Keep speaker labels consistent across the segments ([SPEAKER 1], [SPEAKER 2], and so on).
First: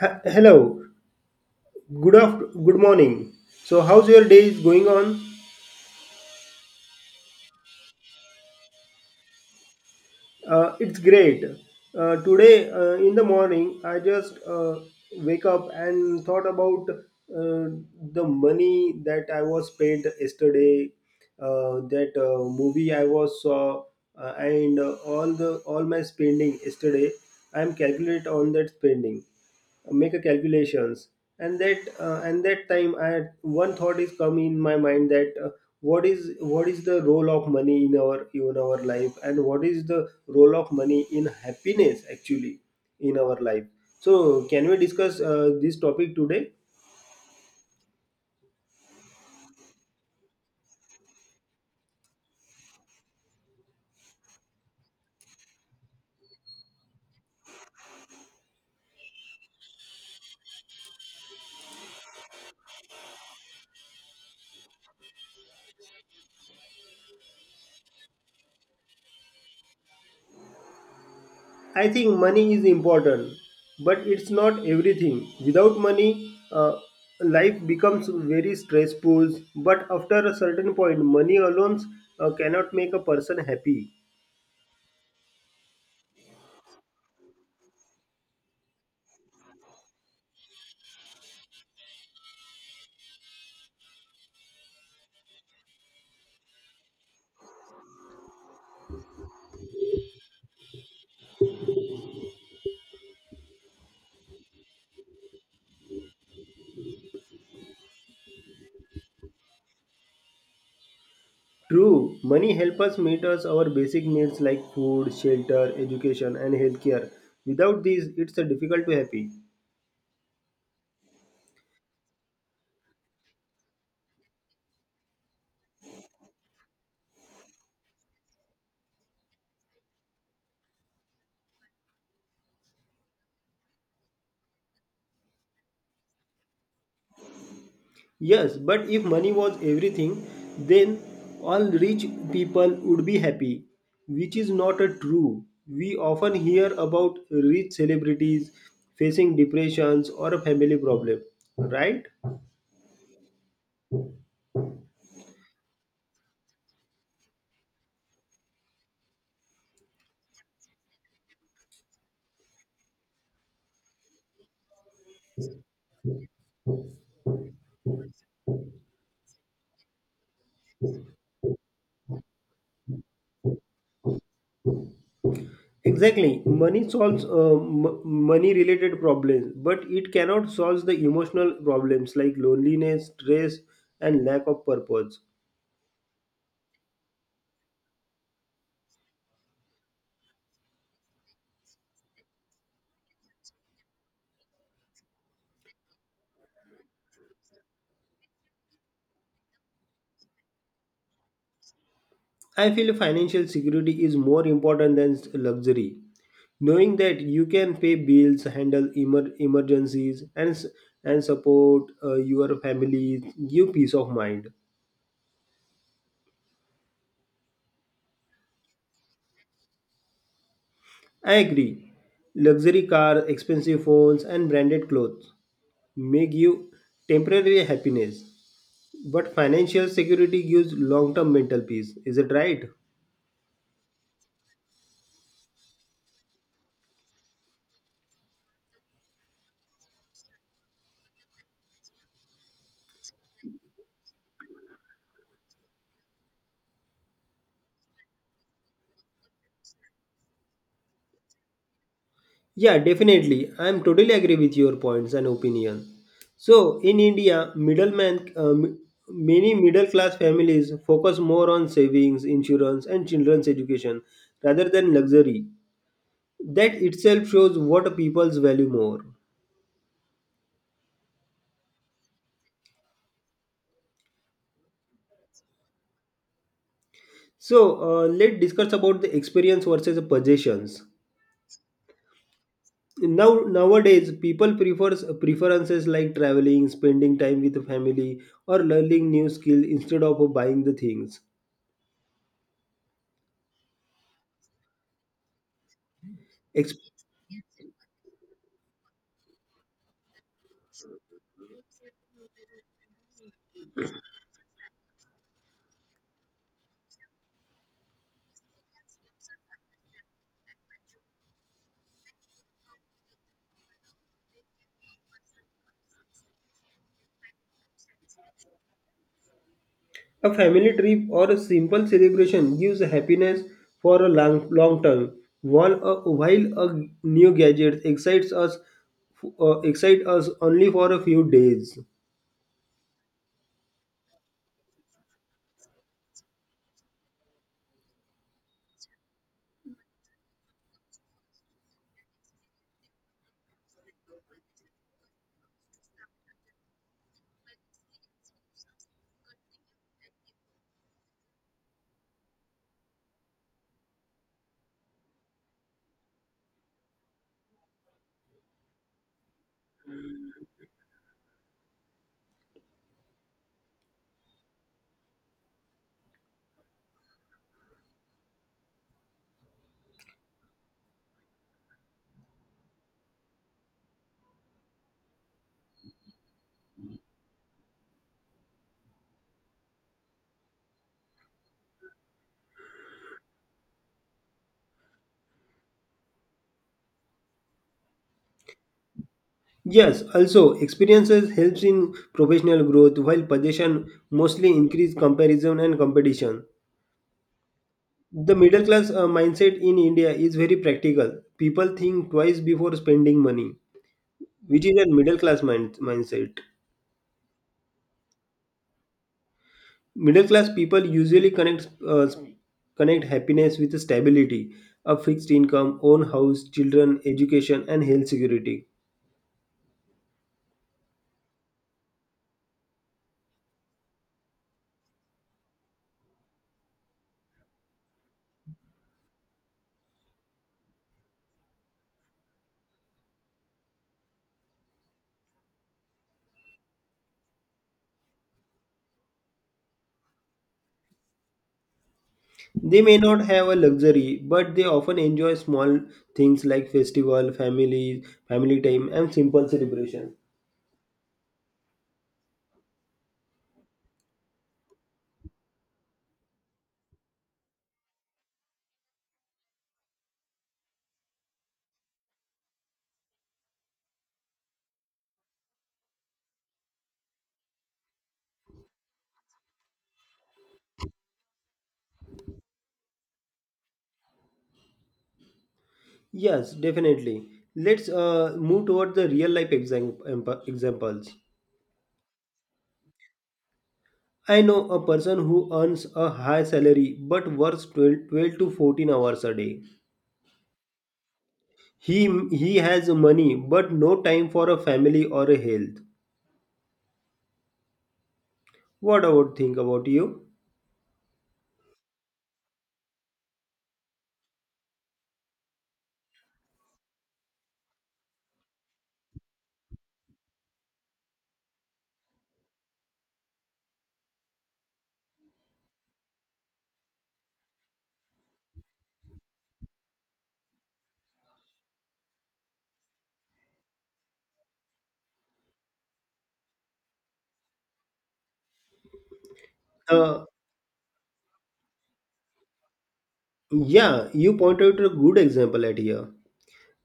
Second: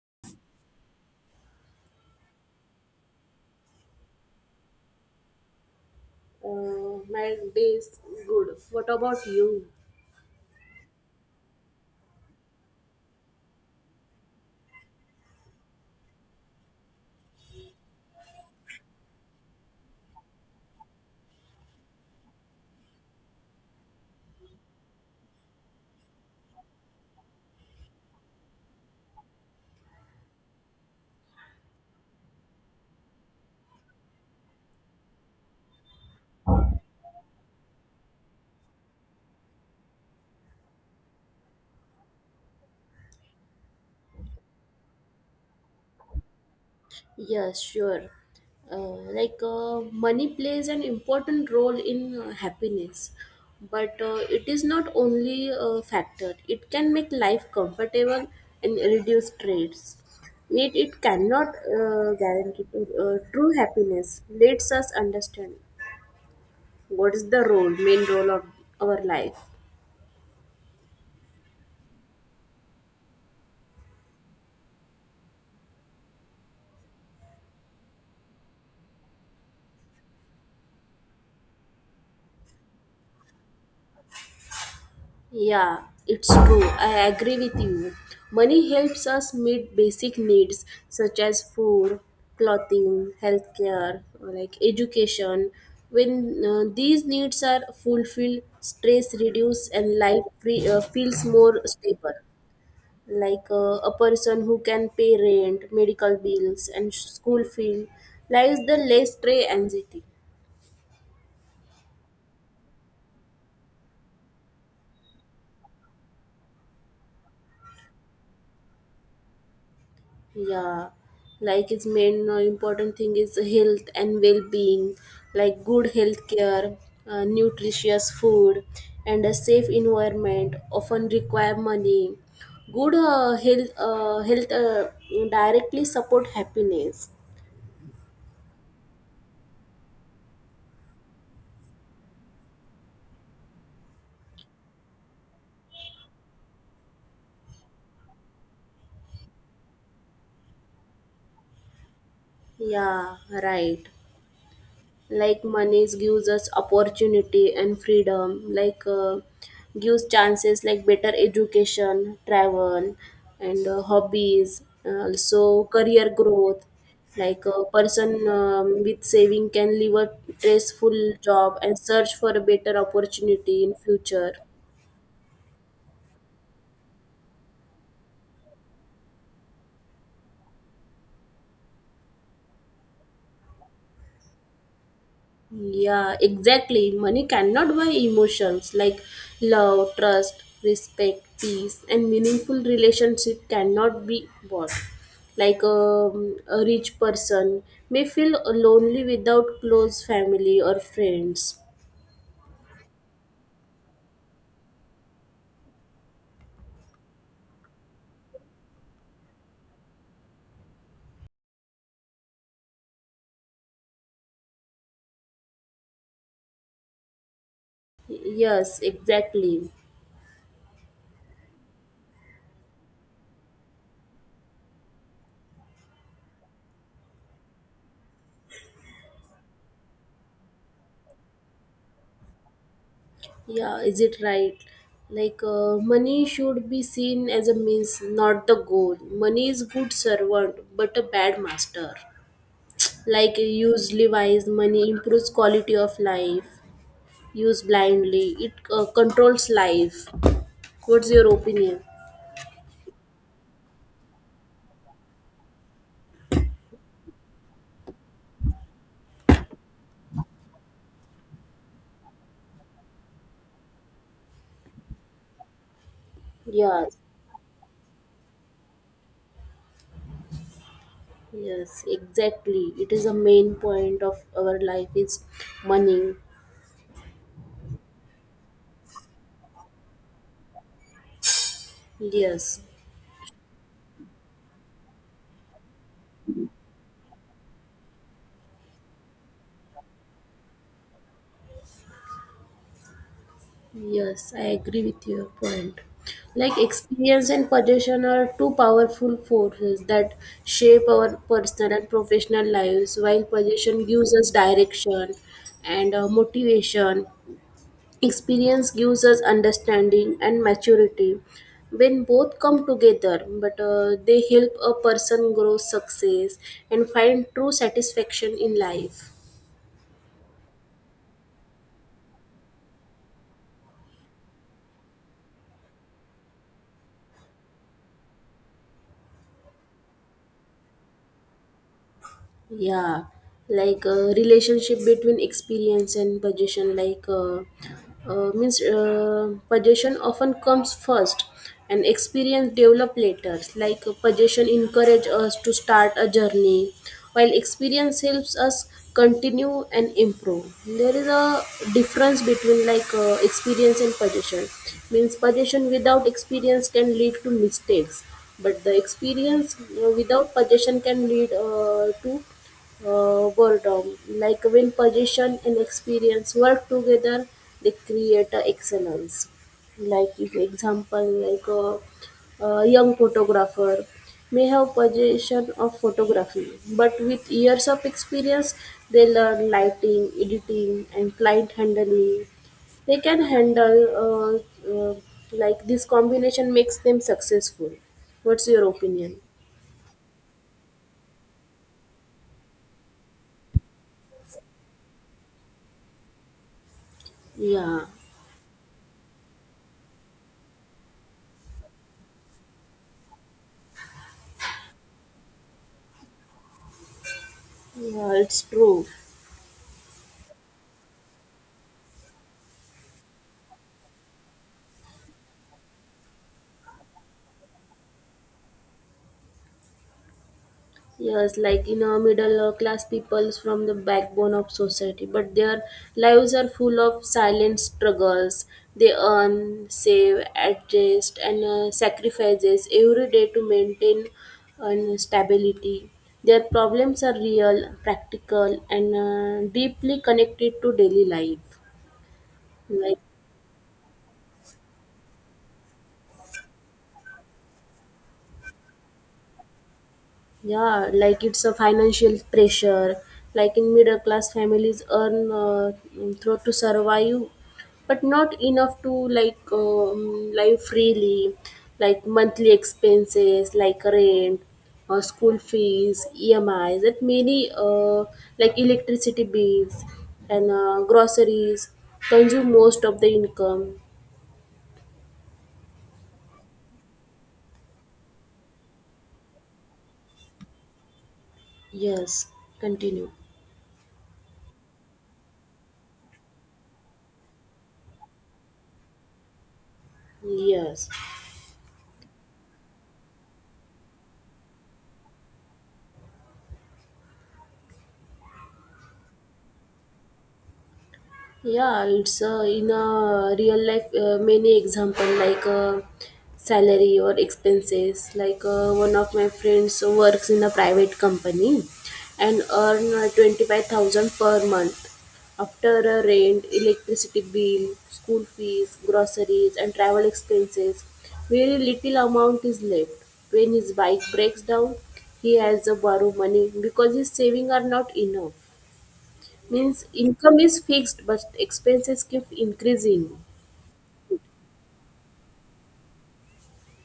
[SPEAKER 1] Hello, good morning. So, how's your day is going on?
[SPEAKER 2] My day is good. What about you?
[SPEAKER 1] It's great. Today in the morning, I just wake up and thought about the money that I was paid yesterday, that movie I was saw, and all my spending yesterday. I'm calculate on that spending. Make a calculations and that time I had one thought is come in my mind that what is the role of money in our life and what is the role of money in happiness actually in our life. So can we discuss this topic today?
[SPEAKER 2] Yes, sure. Money plays an important role in happiness, but it is not only a factor. It can make life comfortable and reduce stress. Yet it cannot guarantee true happiness. Let's us understand what is the role, main role of our life.
[SPEAKER 1] I think money is important, but it's not everything. Without money, uh, life becomes very stressful, but after a certain point money alone cannot make a person happy.
[SPEAKER 2] Yeah, it's true. I agree with you. Money helps us meet basic needs such as food, clothing, healthcare, or like education. When these needs are fulfilled, stress reduces and life free, feels more stable. Like a person who can pay rent, medical bills, and school fee lies the less stray anxiety.
[SPEAKER 1] True, money helps us meet us our basic needs like food, shelter, education, and healthcare. Without these, it's a difficult to happy.
[SPEAKER 2] Yeah, like its main important thing is health and well-being, like good health care, nutritious food, and a safe environment often require money. Good health directly support happiness.
[SPEAKER 1] Yes, but if money was everything, then all rich people would be happy, which is not a true. We often hear about rich celebrities facing depressions or a family problem, right?
[SPEAKER 2] Yeah, right. Like money gives us opportunity and freedom like gives chances like better education travel and hobbies also career growth, like a person with saving can leave a stressful job and search for a better opportunity in future.
[SPEAKER 1] Exactly. Money solves money related problems, but it cannot solve the emotional problems like loneliness, stress, and lack of purpose.
[SPEAKER 2] Yeah, exactly. Money cannot buy emotions like love, trust, respect, peace, and meaningful relationship cannot be bought. Like a rich person may feel lonely without close family or friends.
[SPEAKER 1] I feel financial security is more important than luxury. Knowing that you can pay bills, handle emergencies, and support your family give peace of mind.
[SPEAKER 2] Yes, exactly.
[SPEAKER 1] I agree. Luxury cars, expensive phones, and branded clothes may give temporary happiness. But financial security gives long term mental peace, is it right?
[SPEAKER 2] Yeah, is it right? Like money should be seen as a means, not the goal. Money is good servant, but a bad master. Like usually wise money improves quality of life, use blindly it controls life. What's your opinion?
[SPEAKER 1] Yeah, definitely. I am totally agree with your points and opinion. So, in India, middleman, many middle class families focus more on savings, insurance, and children's education rather than luxury. That
[SPEAKER 2] Yes,
[SPEAKER 1] itself shows what people's value more.
[SPEAKER 2] yes, exactly, it is a main point of our life is money.
[SPEAKER 1] So, let's discuss about the experience versus the possessions.
[SPEAKER 2] Yes,
[SPEAKER 1] Nowadays people prefers preferences like traveling, spending time with family or learning new skill instead of buying the things.
[SPEAKER 2] yes, I agree with your point. Like
[SPEAKER 1] Ex-
[SPEAKER 2] experience and possession are two powerful forces that shape our personal and professional lives. While possession gives us direction and motivation, experience gives us understanding and maturity. When both come together, but they help a person grow success and find true satisfaction in life.
[SPEAKER 1] a family trip or a simple celebration gives happiness for a long long term, while a new gadget excite us only for a few days.
[SPEAKER 2] Yeah, like relationship between experience and possession, means possession often comes first and experience develop later. Like possession encourage us to start a journey while experience helps us continue and improve. There is a difference between experience and possession, means possession without experience can lead to mistakes, but the experience without possession can lead to boredom. Like when position and experience work together, they create a excellence. Like if example, like a young photographer may have position of photography, but with years of experience, they learn lighting, editing, and client handling. They can handle like this combination makes them successful. What's your opinion?
[SPEAKER 1] Yes, also experiences helps in professional growth while possession mostly increase comparison and competition.
[SPEAKER 2] Yeah,
[SPEAKER 1] The middle class mindset in India is very practical. People think twice before spending money, which is a middle class mindset.
[SPEAKER 2] yeah, it's true.
[SPEAKER 1] Middle class people usually connect happiness with stability, a fixed income, own house, children, education, and health security.
[SPEAKER 2] Yes, like you know, middle class peoples from the backbone of society, but their lives are full of silent struggles. They earn, save, adjust, and sacrifices every day to maintain stability. Their problems are real, practical, and deeply connected to daily life.
[SPEAKER 1] They may
[SPEAKER 2] Like.
[SPEAKER 1] not have a luxury, but they often enjoy small things like festival, family, family time, and simple celebration.
[SPEAKER 2] Yeah, like it's a financial pressure. Like in middle class families earn through to survive, but not enough to live freely. Like monthly expenses, like rent, or school fees, EMIs, that many like electricity bills and groceries consume most of the income.
[SPEAKER 1] Yes, definitely. Let's move toward the real life examples.
[SPEAKER 2] Yes, continue.
[SPEAKER 1] I know a person who earns a high salary but works 12 to 14 hours a day.
[SPEAKER 2] Yes.
[SPEAKER 1] He has money but no time for a family or a health. What I would think about you?
[SPEAKER 2] Yeah, it's in a real life many example like salary or expenses. Like one of my friends works in a private company and earn 25,000 per month. After rent, electricity bill, school fees, groceries and travel expenses, very little amount is left. When his bike breaks down, he has to borrow money because his savings are not enough, means
[SPEAKER 1] Uh,
[SPEAKER 2] income is fixed but expenses keep increasing.
[SPEAKER 1] yeah, you pointed to a good example at here.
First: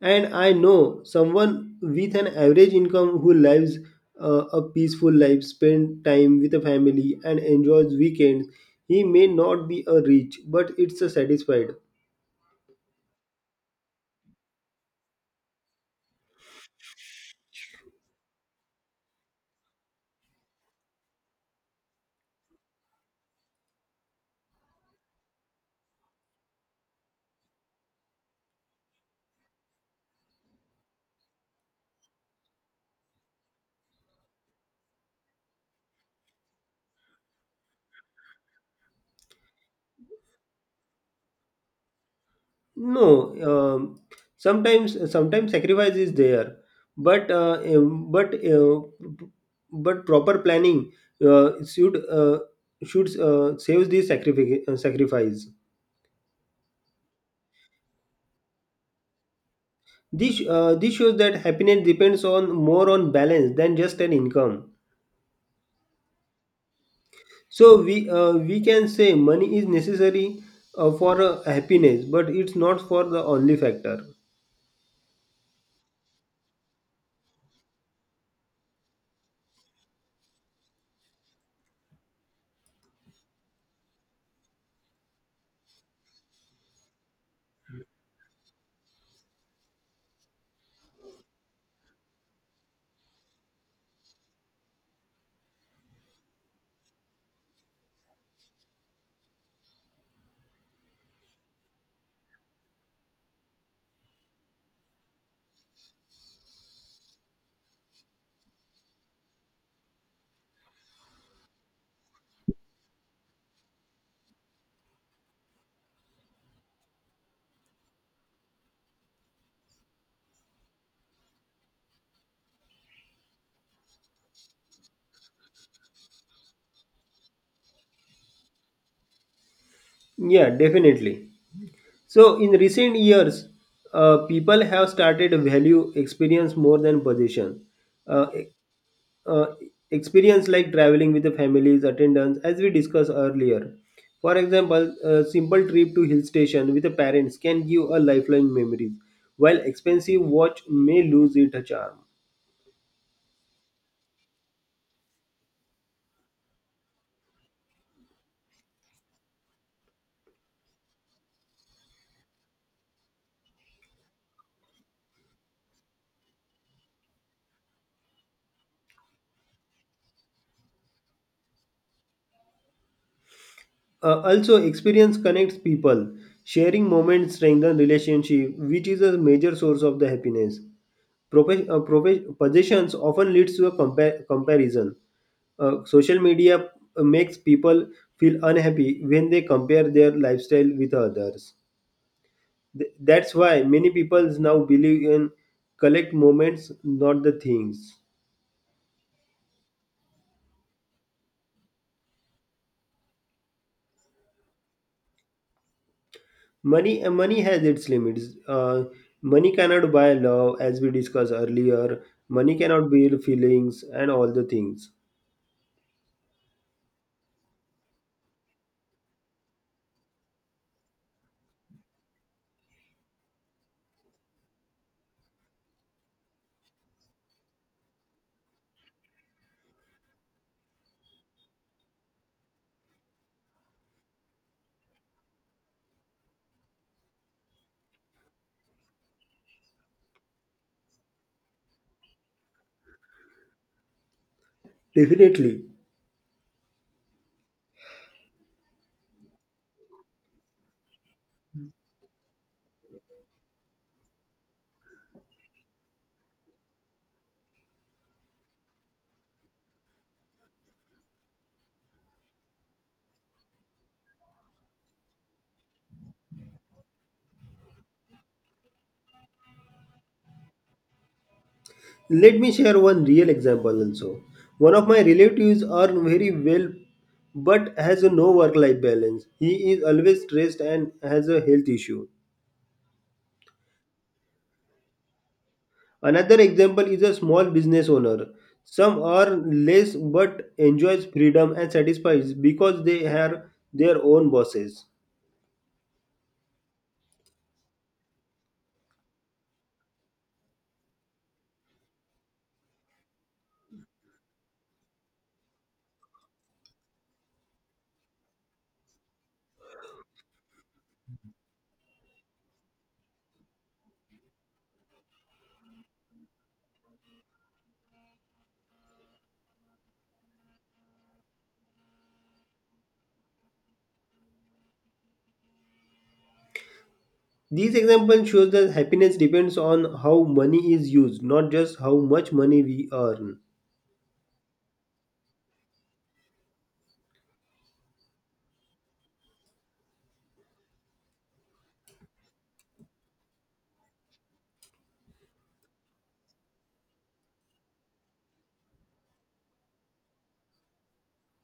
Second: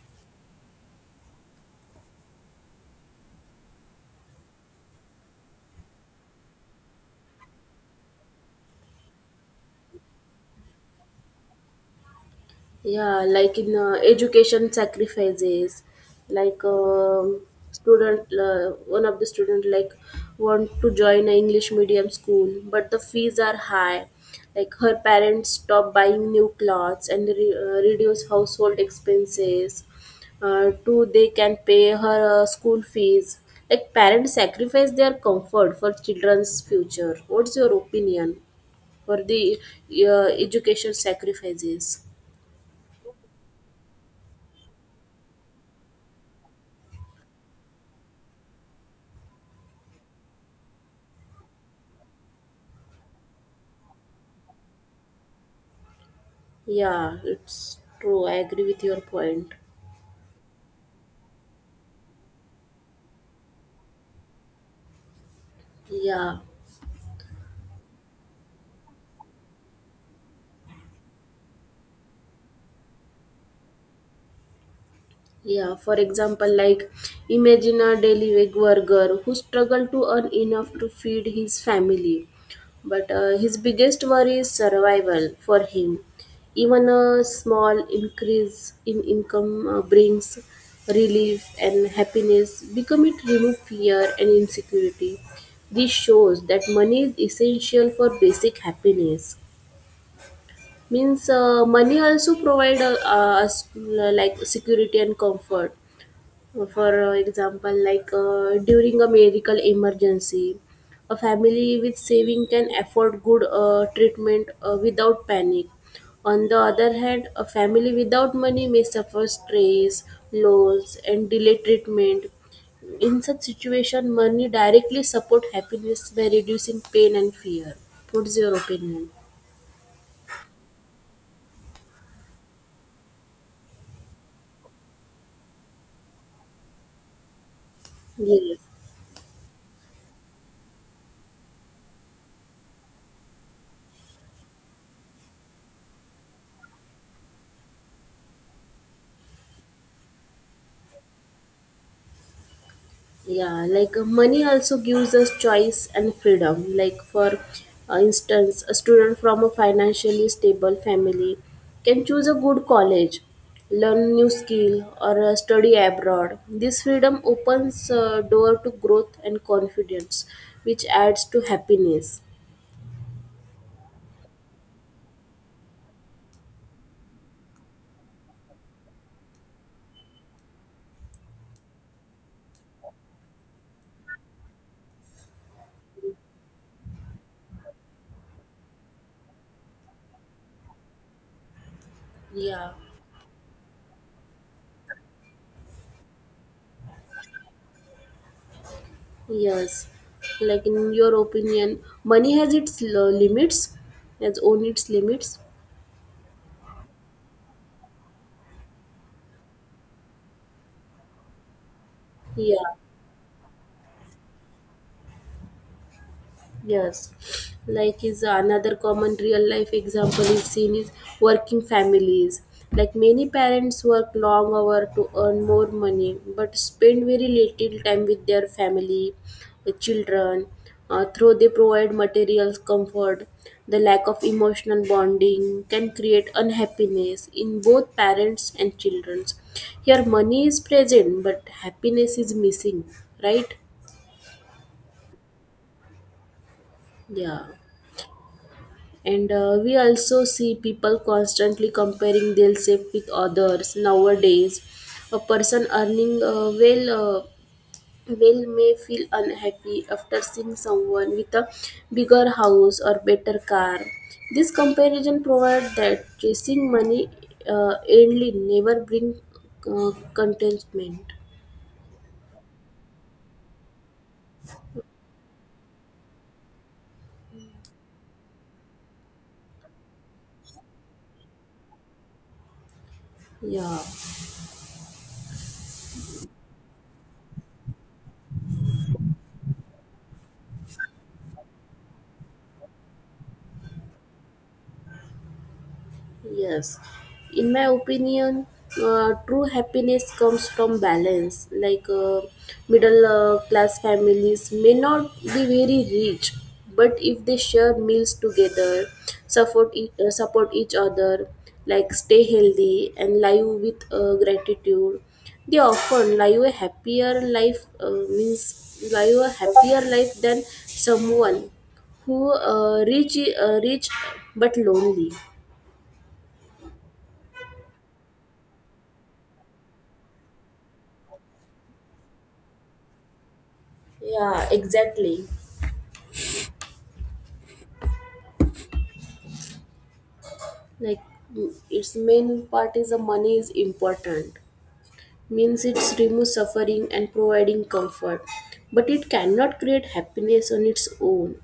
[SPEAKER 1] And I know someone with an average income who lives a peaceful life, spend time with a family, and enjoys weekends. He may not be a rich, but it's a satisfied.
[SPEAKER 2] Yeah, like in education sacrifices, like um student, uh, one of the student like want to join a english medium school but the fees are high. Like her parents stop buying new clothes and reduce household expenses, two they can pay her school fees. Like parents sacrifice their comfort for children's future. What's your opinion for the education sacrifices?
[SPEAKER 1] No, sometimes sacrifice is there, but uh, um, but uh, but proper planning uh, should uh, should save this sacrifice.
[SPEAKER 2] Yeah, it's true. I agree with your point.
[SPEAKER 1] This shows that happiness depends on more on balance than just an income.
[SPEAKER 2] Yeah.
[SPEAKER 1] So we can say money is necessary for happiness, but it's not for the only factor.
[SPEAKER 2] Yeah, for example, like imagine a daily wage worker who struggled to earn enough to feed his family. But his biggest worry is survival for him. Even a small increase in income brings relief and happiness, become it remove fear and insecurity. This shows that money is essential for basic happiness. Means money also provide us like security and comfort for example, like during a medical emergency, a family with saving can afford good treatment without panic. On the other hand, a family without money may suffer stress, loss, and delay treatment. In such situation, money directly support happiness by reducing pain and fear. What's your opinion?
[SPEAKER 1] Yeah, definitely. So in recent years, people have started value experience more than position. Uh, e-
[SPEAKER 2] Yes.
[SPEAKER 1] uh, Experience like traveling with the families, attendance, as we discussed earlier. For example, a simple trip to hill station with the parents can give a lifelong memories, while expensive watch may lose its charm.
[SPEAKER 2] Yeah, like money also gives us choice and freedom. Like, for instance, a student from a financially stable family can choose a good college, learn new skill, or study abroad. This freedom opens door to growth and confidence, which adds to happiness.
[SPEAKER 1] Also, experience connects people. Sharing moments strengthen relationship, which is a major source of the happiness. Possessions often leads to a comparison. Social media makes people feel unhappy when they compare their lifestyle with others.
[SPEAKER 2] Yeah,
[SPEAKER 1] That's why many people now believe in collect moments, not the things.
[SPEAKER 2] yes. Like, in your opinion, money has its limits, has own its limits.
[SPEAKER 1] Money has its limits. Money cannot buy love, as we discussed earlier. Money
[SPEAKER 2] Yeah.
[SPEAKER 1] cannot buy feelings and all the things.
[SPEAKER 2] Yes, like is another common real life example is seen is working families. Like many parents work long hours to earn more money, but spend very little time with their family, the children. Though they provide material comfort, the lack of emotional bonding can create unhappiness in both parents and children. Here, money is present, but happiness is missing. Right?
[SPEAKER 1] Definitely.
[SPEAKER 2] Yeah. And we also see people constantly comparing their themselves with others nowadays. A person earning well well may feel unhappy after seeing someone with a bigger house or better car. This comparison provides that chasing money uh, only never bring contentment.
[SPEAKER 1] Let me share one real example also. One of my relatives earn very well but has a no work life balance. He is always stressed and has a health issue.
[SPEAKER 2] Yeah.
[SPEAKER 1] Another example is a small business owner. Some earn less but enjoys freedom and satisfies because they are their own bosses.
[SPEAKER 2] Yes, in my opinion, true happiness comes from balance. Like middle class families may not be very rich, but if they share meals together, support support each other, like stay healthy and live with gratitude, they often live a happier life. Means live a happier life than someone who rich but lonely.
[SPEAKER 1] These examples show that happiness depends on how money is used, not just how much money we earn.
[SPEAKER 2] Yeah, exactly. Like its main part is the money is important. Means it's remove suffering and providing comfort. But it cannot create happiness on its own.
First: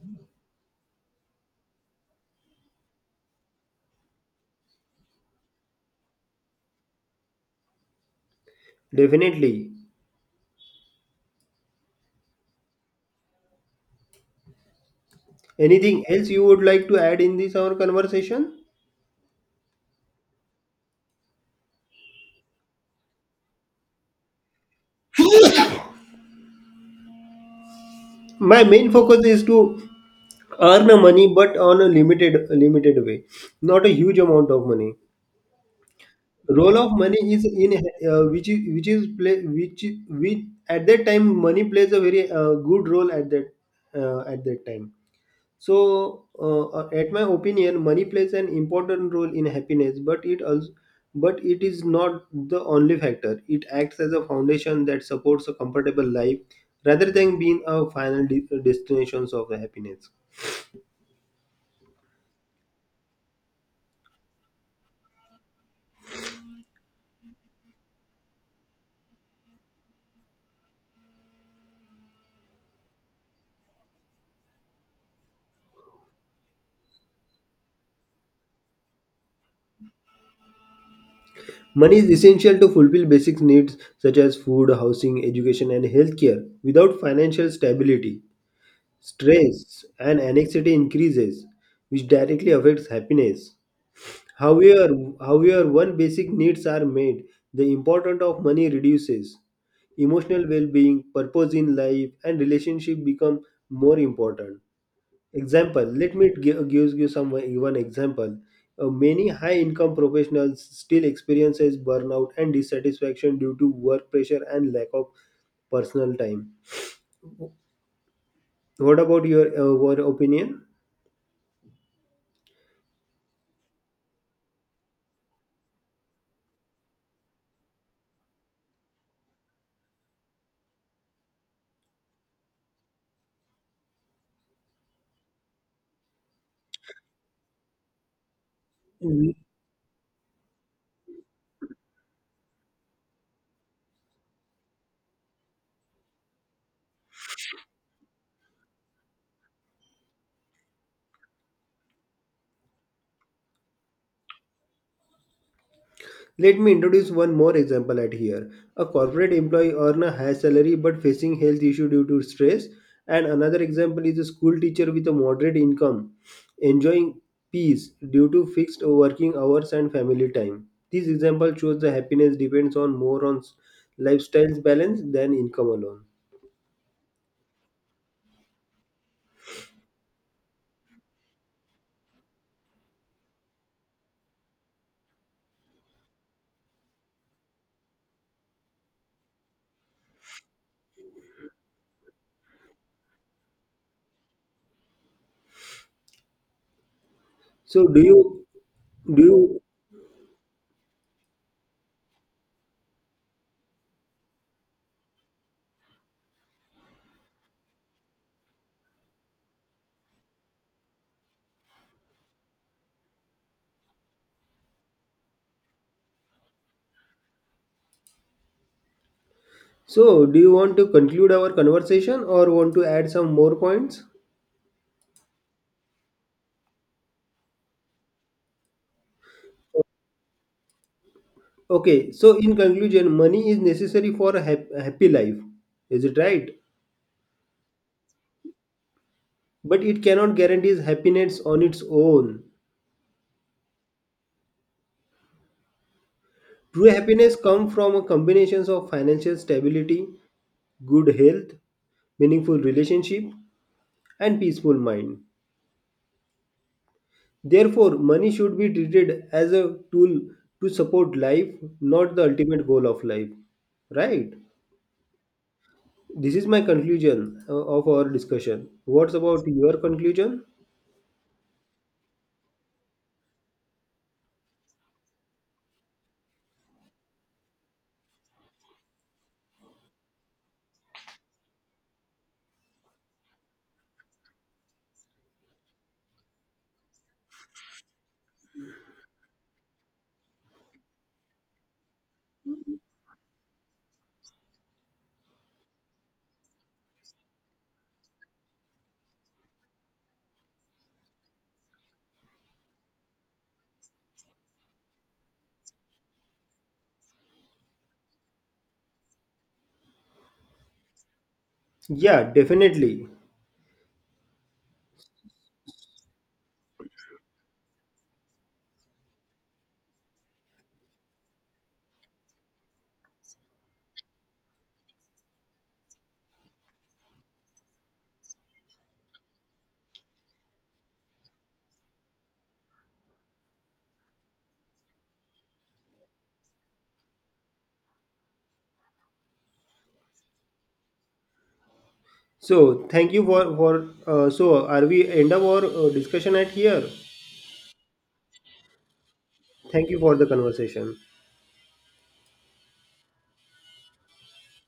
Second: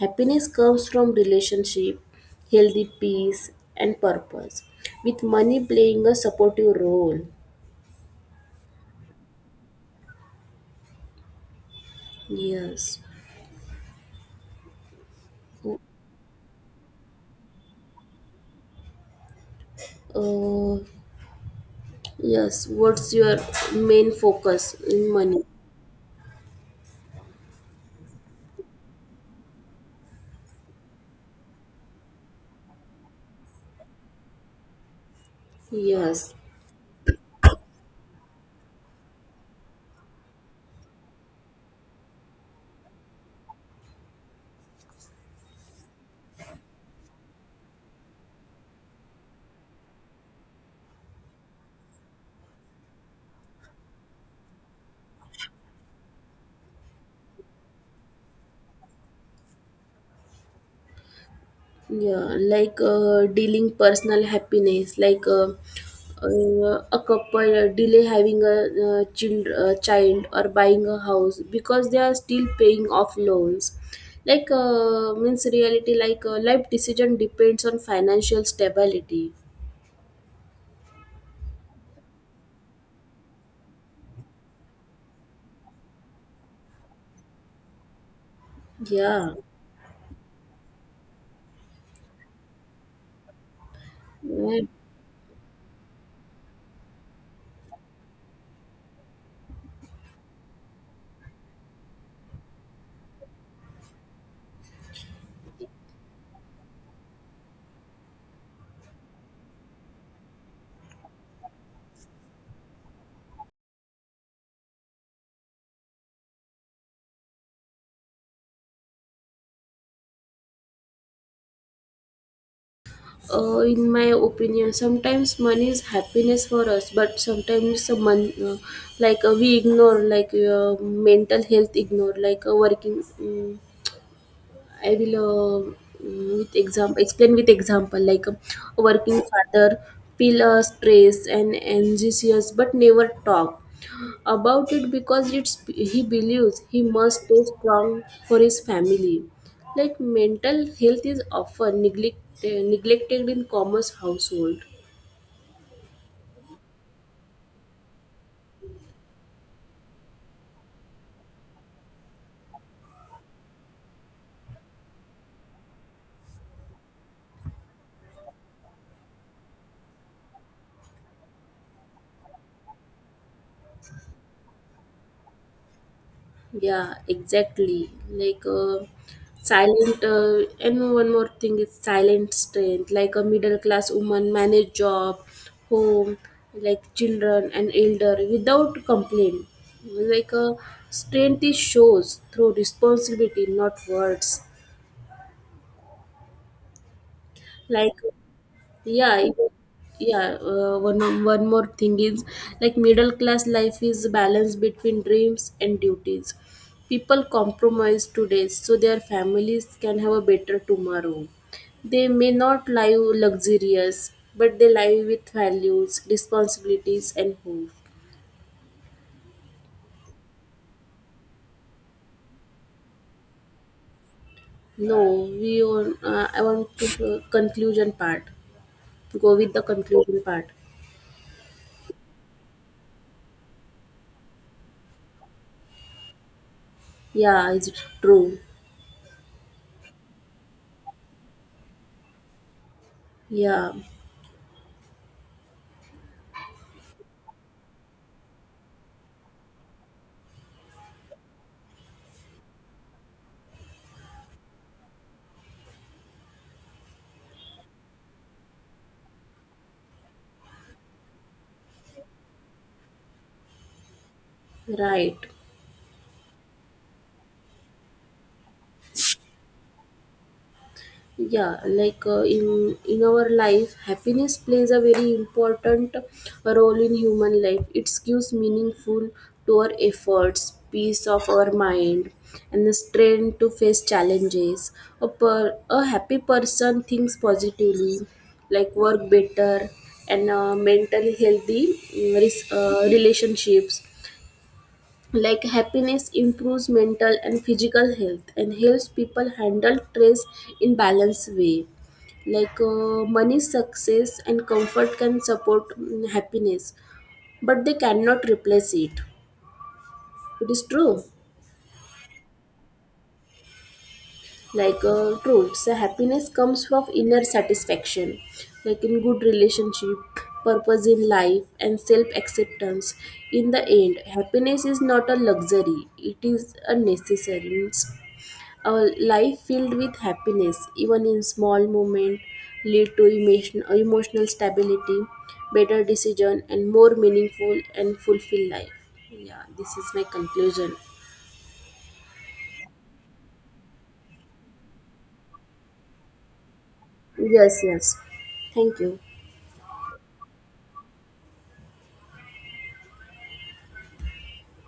[SPEAKER 2] Happiness comes from relationship, healthy peace and purpose. With money playing a supportive role.
[SPEAKER 1] Definitely.
[SPEAKER 2] Yes.
[SPEAKER 1] Anything else you would like to add in this our conversation?
[SPEAKER 2] Uh, yes. What's your main focus in money?
[SPEAKER 1] My main focus is to earn money but on a limited way, not a huge amount of money.
[SPEAKER 2] Yes.
[SPEAKER 1] Role of money is in which at that time money plays a very good role at that time. So, at my opinion, money plays an important role in happiness, but it is not the only factor. It acts as a foundation that supports a comfortable life rather than being a final destination of the happiness.
[SPEAKER 2] Yeah, like dealing personal happiness, like a couple delay having a child or buying a house because they are still paying off loans. Like means reality, like life decision depends on financial stability.
[SPEAKER 1] Money is essential to fulfill basic needs such as food, housing, education, and healthcare. Without financial stability,
[SPEAKER 2] Yeah.
[SPEAKER 1] stress and anxiety increases, which directly affects happiness.
[SPEAKER 2] Right.
[SPEAKER 1] However, however, when basic needs are met, the importance of money reduces. Emotional well-being, purpose in life, and relationship become more important. Example: Let me give you some one example. Many high-income professionals still experiences burnout and dissatisfaction due to work pressure and lack of personal time. What about your opinion?
[SPEAKER 2] In my opinion, sometimes money is happiness for us, but sometimes some mon- like we ignore like mental health ignore like working. I will with example explain with example like a working father feel stress and anxious but never talk about it because it's he believes he must stay strong for his family. Like mental health is often neglected in commerce household.
[SPEAKER 1] Let me introduce one more example at here. A corporate employee earn a high salary but facing health issue due to stress. And another example is a school teacher with a moderate income enjoying peace due to fixed working hours and family time. This example shows the happiness depends on more on lifestyles balance than income alone.
[SPEAKER 2] Yeah, exactly. Like and one more thing is silent strength. Like a middle class woman manage job, home, like children and elder without complaint. Like a strength is shows through responsibility, not words.
[SPEAKER 1] So
[SPEAKER 2] Like
[SPEAKER 1] do you
[SPEAKER 2] Yeah,
[SPEAKER 1] do you
[SPEAKER 2] it- one more thing is like middle class life is balance between dreams and duties. People compromise today so their families can have a better tomorrow. They may not live luxurious, but they live with values, responsibilities, and hope.
[SPEAKER 1] do you want to conclude our conversation or want to add some more points?
[SPEAKER 2] No, we. On. I want to conclusion part. Go with the conclusion part.
[SPEAKER 1] Okay, so in conclusion, money is necessary for a a happy life. Is it right?
[SPEAKER 2] Yeah, it's true.
[SPEAKER 1] But it cannot guarantee happiness on its own.
[SPEAKER 2] Yeah,
[SPEAKER 1] True happiness comes from a combination of financial stability, good health, meaningful relationship, and peaceful mind. Therefore, money should be treated as a tool to support life, not the ultimate goal of life. Right?
[SPEAKER 2] right.
[SPEAKER 1] This is my conclusion of our discussion. What's about your conclusion?
[SPEAKER 2] Yeah, like in our life happiness plays a very important role in human life. It gives meaningful to our efforts, peace of our mind, and the strength to face challenges. A happy person thinks positively, like work better and mentally healthy relationships. Like happiness improves mental and physical health and helps people handle stress in balanced way. Like money success and comfort can support happiness, but they cannot replace it. It is true.
[SPEAKER 1] Yeah, definitely.
[SPEAKER 2] Like true so happiness comes from inner satisfaction, like in good relationship, purpose in life and self acceptance. In the end happiness is not a luxury, it is a necessary. A life filled with happiness even in small moments lead to emotional stability, better decision and more meaningful and fulfilled life. Yeah, this is my conclusion.
[SPEAKER 1] So thank you for so are we end up our discussion at here?
[SPEAKER 2] Yes, yes. Thank you.
[SPEAKER 1] Thank you for the conversation.